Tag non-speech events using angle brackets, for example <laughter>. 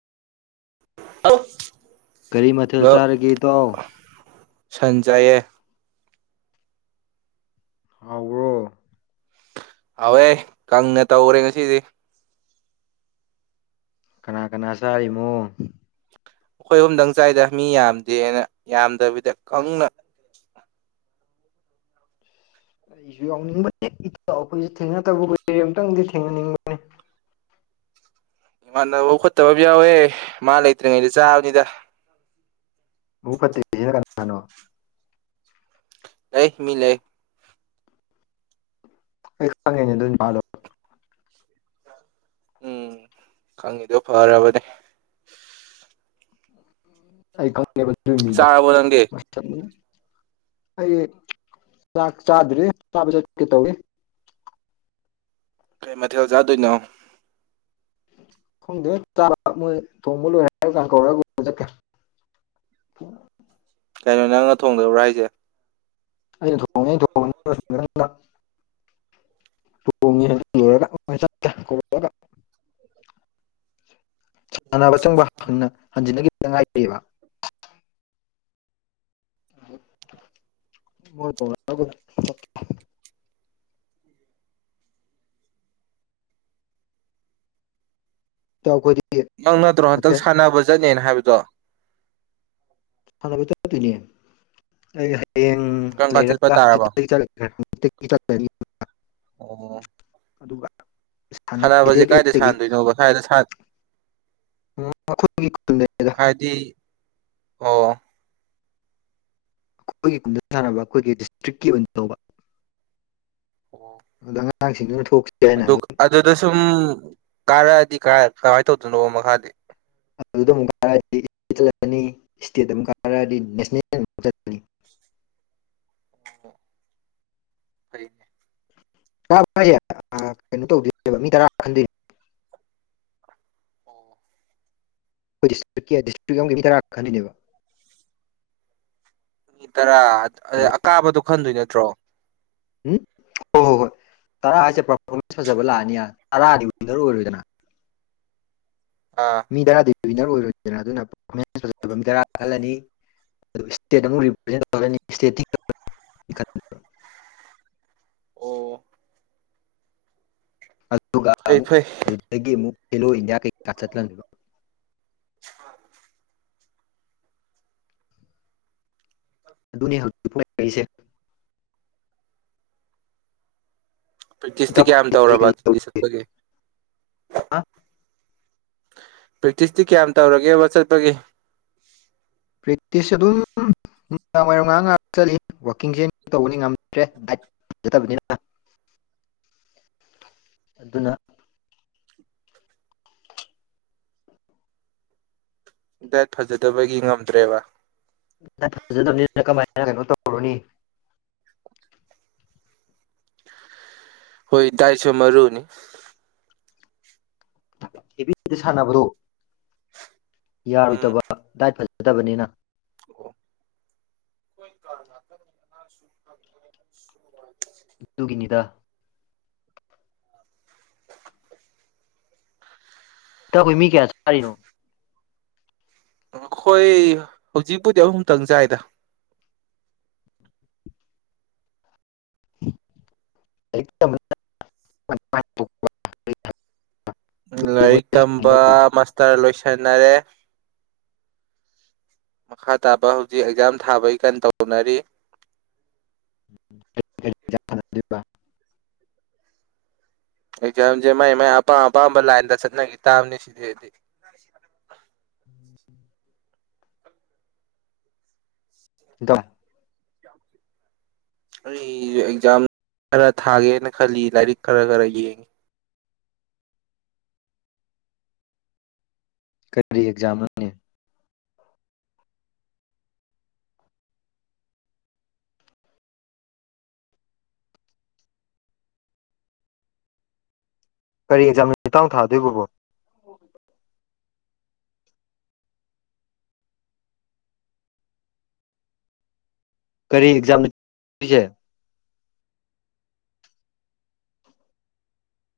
ꯀꯔꯤ ꯃꯊꯦꯜ ꯍꯜꯂꯣ ꯆꯥꯔꯒꯦ ꯇꯥꯎꯥꯎ ꯁꯟ ꯆꯥꯏꯌꯦ ꯍꯧ꯭ꯔ ꯍꯋꯦ ꯀꯪ ꯅꯦ ꯇ ꯎꯔꯦ ꯉꯁꯤꯗꯤ ꯀꯅꯥ ꯀꯅꯥ ꯆꯥꯔꯤꯅꯣ ꯑꯩꯈꯣꯏ ꯑꯨꯝꯗꯪ ꯆꯥꯏꯗ ꯃꯤ ꯌꯥꯝꯗꯦꯅ ꯌꯥꯝꯗꯕꯤꯗ ꯀꯪꯅ ꯑꯩꯁꯨ ꯌꯥꯎꯅꯤꯡꯕ ꯑꯩꯈꯣꯏꯁꯨ ꯊꯦꯡꯅꯗꯕ ꯀꯨꯏꯦ ꯑꯨꯛꯇꯪꯗꯤ ꯊꯦꯡꯅꯅꯤꯡꯕꯅꯤ <inaudible> ꯏꯃꯥꯟꯅꯕ ꯈꯠꯇꯕ ꯑꯃ ꯌꯥꯎꯋꯦ ꯃꯥ ꯂꯩꯇ꯭ꯔꯤꯉꯩꯗ ꯆꯥꯕꯅꯤꯗ ꯨꯄꯇꯔꯅꯣ ꯂꯩ ꯃꯤ ꯂꯩꯦ ꯑꯩ ꯈꯪꯉꯦꯅꯦ ꯑꯗꯨꯂꯣ ꯎꯝ ꯈꯪꯉꯤꯗꯣ ꯐꯔꯕꯅꯦ ꯑꯩ ꯈꯪꯉꯦꯕ ꯃꯤꯗꯣ ꯆꯥꯔꯕꯣ ꯅꯪꯗꯤ ꯑꯩ ꯆꯥꯛ ꯆꯥꯗ꯭ꯔꯔꯤ ꯆꯥꯕ ꯆꯠꯀꯦ ꯇꯧꯋꯤ ꯀꯩ ꯃꯊꯦꯜ ꯆꯥꯗꯣꯏꯅꯣ ꯈꯣꯡꯗꯦꯥꯕ ꯃꯣꯏ ꯊꯣꯡꯕ ꯂꯣꯏꯔꯦ ꯍꯥꯏꯔ ꯀ ꯀꯧꯔꯒ ꯆꯠꯀꯦ ꯑꯣ ꯀꯩꯅꯣ ꯅꯪꯅ ꯊꯣꯡꯗꯕ꯭ꯔꯥ ꯍꯥꯏꯁꯦ ꯑꯩꯅ ꯊꯣꯡꯉ <unintelligible> <inaudible> ꯁꯥꯟꯅꯕ ꯆꯪꯕ ꯍꯟꯖꯤꯟꯅꯈꯤ ꯇꯉꯥꯏ ꯂꯩꯕ ꯃꯣꯏ ꯀ ꯆꯥꯎ ꯀ ꯅꯪ ꯅꯠꯇ꯭ꯔꯣ ꯍꯟꯗꯛ ꯁꯥꯟꯅꯕ ꯆꯠꯅꯦꯅ ꯍꯥꯏꯕꯗꯣ <inaudible> ꯍꯌꯦꯡ ꯀꯔꯝ ꯀꯥꯟ ꯂꯩꯔ ꯆꯠꯄ ꯇꯥꯔꯕ ꯑꯣ ꯁꯥꯟꯅꯕ ꯁꯥꯟꯅꯕꯁꯦ ꯗꯦꯠ ꯀꯥꯏꯗ ꯑꯩꯠꯇꯒꯤ ꯁꯥꯟꯗꯣꯏꯅꯣꯕ ꯁꯋꯥꯏꯗ ꯑꯩꯈꯣꯏꯒꯤ ꯈꯨꯟꯗꯅꯤꯗ ꯍꯥꯏꯗꯤ ꯑꯣ ꯑꯩꯈꯣꯏꯒꯤ ꯀꯨꯝꯗ ꯁꯥꯟꯅꯕ ꯑꯩꯈꯣꯏꯒꯤ ꯗꯤꯁꯇ꯭ꯔꯤꯛꯀꯤ ꯑꯣꯏꯅ ꯇꯧꯕ ꯑꯣ ꯑꯉꯥꯡ ꯊꯥꯡꯁꯤ ꯑꯗꯨ ꯑꯗꯨꯗ ꯁꯨꯝ ꯀꯥꯔꯛꯑꯗꯤ ꯀꯃꯥꯏꯅ ꯇꯧꯗꯣꯏꯅꯣ ꯃꯈꯥꯗꯤ ꯑꯗꯨꯗ ꯑꯃꯨꯛ ꯀꯥꯔꯛꯑꯗꯤꯠꯄꯅꯤ ꯏꯁꯇꯦꯠ ꯑꯃꯨꯛ ꯀꯥꯔꯛꯑꯗꯤ ꯅꯦꯁꯅꯦꯜ ꯑꯃ ꯆꯠꯄꯅꯤ <inaudible> ꯐꯔꯤꯅꯦ ꯦ ꯀꯩꯅꯣ ꯇꯧꯗꯣꯏꯅꯦꯕ ꯃꯤ ꯇꯔꯥ ꯈꯟꯗꯣꯏꯅꯦ ꯑꯣ ꯑꯩꯈꯣꯏꯗꯤꯁꯇ꯭ꯔꯤꯛꯀꯤ ꯗꯤꯁꯇ꯭ꯔꯤꯛꯀꯤ ꯃꯤ ꯇꯔꯥ ꯈꯅꯦꯕ ꯑꯅꯤ ꯇꯔꯥ ꯑ ꯍꯜꯂꯣ ꯑꯀꯥꯕꯗꯣ ꯈꯟꯗꯣꯏ ꯅꯠꯇ꯭ꯔꯣ ꯎꯝ ꯍ ꯍꯣ ꯍꯣꯏ ꯇꯔꯥ ꯍꯥꯏꯁꯦ ꯄꯔꯐꯣꯔꯃꯦꯟꯁ ꯐꯖꯕ ꯂꯥꯛꯑꯅꯤ ꯇꯔꯥꯗꯤ ꯋꯤꯟꯅꯔ ꯑꯣꯏꯔꯣꯏꯗꯅ ꯑꯥ ꯃꯤ ꯇꯔꯥꯗꯤꯋꯤꯟꯅꯔ ꯑꯣꯏꯔꯣꯏꯗꯅ ꯑꯗꯨꯅ ꯄꯦꯟꯁ ꯐꯖꯕ ꯃꯤ ꯇꯔꯥꯍꯜꯂꯅꯤ ꯏꯁꯇꯦꯠ ꯑꯃꯨꯛ ꯔꯤꯄ꯭ꯔꯖꯦꯟ ꯇꯧꯅꯤ ꯏꯁꯇꯦ ꯑꯣ ꯑꯗꯨꯒ ꯐꯩ ꯑꯃꯨꯛ ꯐꯩ ꯑꯗꯨꯗꯒꯤ ꯑꯃꯨꯛ ꯈꯦꯂꯣ ꯏꯟꯗꯤꯌꯥ ꯀꯩꯀꯥ ꯆꯠꯕ ꯑ ꯑꯗꯨꯅꯤ ꯍꯧꯖꯤꯛꯇꯛ ꯄ ꯂꯩꯔꯤꯁꯦ ꯄ꯭ꯔꯦꯛꯇꯤꯁꯇꯤ ꯏꯇꯥꯎ ꯀꯌꯥꯝ ꯀꯔꯤ ꯇꯧꯔꯕ ꯀꯔꯤ ꯑꯗꯨꯗꯤ ꯇꯧꯔꯤꯒꯦ ꯆꯠꯄꯒꯦ ꯕ꯭ꯔꯤꯇꯤꯁꯇꯤ ꯀꯌꯥꯝ ꯇꯧꯔꯒꯦꯕ ꯆꯠꯄꯒꯦ ꯄꯇꯁ ꯑꯗꯨꯝ ꯅꯨꯅꯨꯡꯃꯤꯗꯥꯡ ꯋꯥꯏꯔꯝ ꯉꯥꯏꯍꯥꯛ ꯉꯥꯏꯍꯥꯛ ꯆꯠꯂꯤ ꯋꯥꯋꯥꯛꯀꯤꯡꯁ ꯇꯧꯕꯅꯤ ꯉꯝꯗ꯭ꯔꯦꯗꯥꯏꯅꯤꯅ ꯑꯗꯨꯅ ꯗꯥꯏꯠ ꯐꯖꯗꯕꯒꯤ ꯉꯝꯗ꯭ꯔꯦꯕ ꯐꯖꯕꯅꯤꯅ ꯀꯃꯥꯏꯅ ꯀꯩꯅꯣ ꯇꯧꯔꯨꯅꯤ ꯍꯣꯏ ꯇꯥꯏꯁꯨ ꯃꯔꯑꯣꯅꯤ ꯊꯕꯤꯗꯤ ꯁꯥꯟꯅꯕ꯭ꯔꯣ ꯎꯝ ꯌꯥꯔꯣꯏꯗꯕ ꯗꯥꯏꯠ ꯐꯖꯗꯕꯅꯤꯅ ꯑꯣ ꯑꯗꯨꯒꯤꯅꯤꯗ <unintelligible> ꯏꯇꯈꯣꯏ ꯃꯤ ꯀꯌꯥ ꯆꯔꯤꯅꯣ ꯑꯩꯈꯣꯏ ꯍꯧꯖꯤꯛꯄꯨꯗꯤ ꯑꯍꯨꯝꯇꯪ ꯆꯥꯏꯗ <unintelligible> ꯂꯥꯏꯔꯤꯛ ꯇꯝꯕ ꯃꯥꯁꯇꯔ ꯂꯣꯏꯁꯟꯅꯔꯦ ꯃꯈꯥ ꯇꯥꯕ ꯍꯧꯖꯤꯛ ꯑꯦꯛꯖꯥꯝ ꯊꯥꯕꯩ ꯀꯟ ꯇꯧꯅꯔꯤ <unintelligible> ꯑꯦꯛꯖꯥꯝꯁꯦ ꯃꯥꯏ ꯃꯥꯏ ꯑꯄꯥꯝ ꯑꯄꯥꯝꯕ ꯂꯥꯏꯟꯗ ꯆꯠꯅꯈꯤ ꯇꯥꯕꯅꯤ ꯁꯤꯗꯤꯗꯤ ꯗ ꯑꯩ ꯑꯦꯛꯖꯥꯝ ꯈꯔ ꯊꯥꯒꯦꯅ ꯈꯜꯂꯤ ꯂꯥꯏꯔꯤꯛ ꯈꯔ ꯈꯔ ꯌꯦꯡꯉꯤ ꯀꯔꯤ ꯑꯦꯛꯖꯝ ꯑꯅꯤ ꯀꯔꯤ ꯑꯦꯛꯖꯥꯃꯤꯠꯇꯥꯡ ꯊꯥꯗꯣꯏꯕꯕꯣ ꯀꯔꯤ ꯑꯦꯛꯖꯥꯝ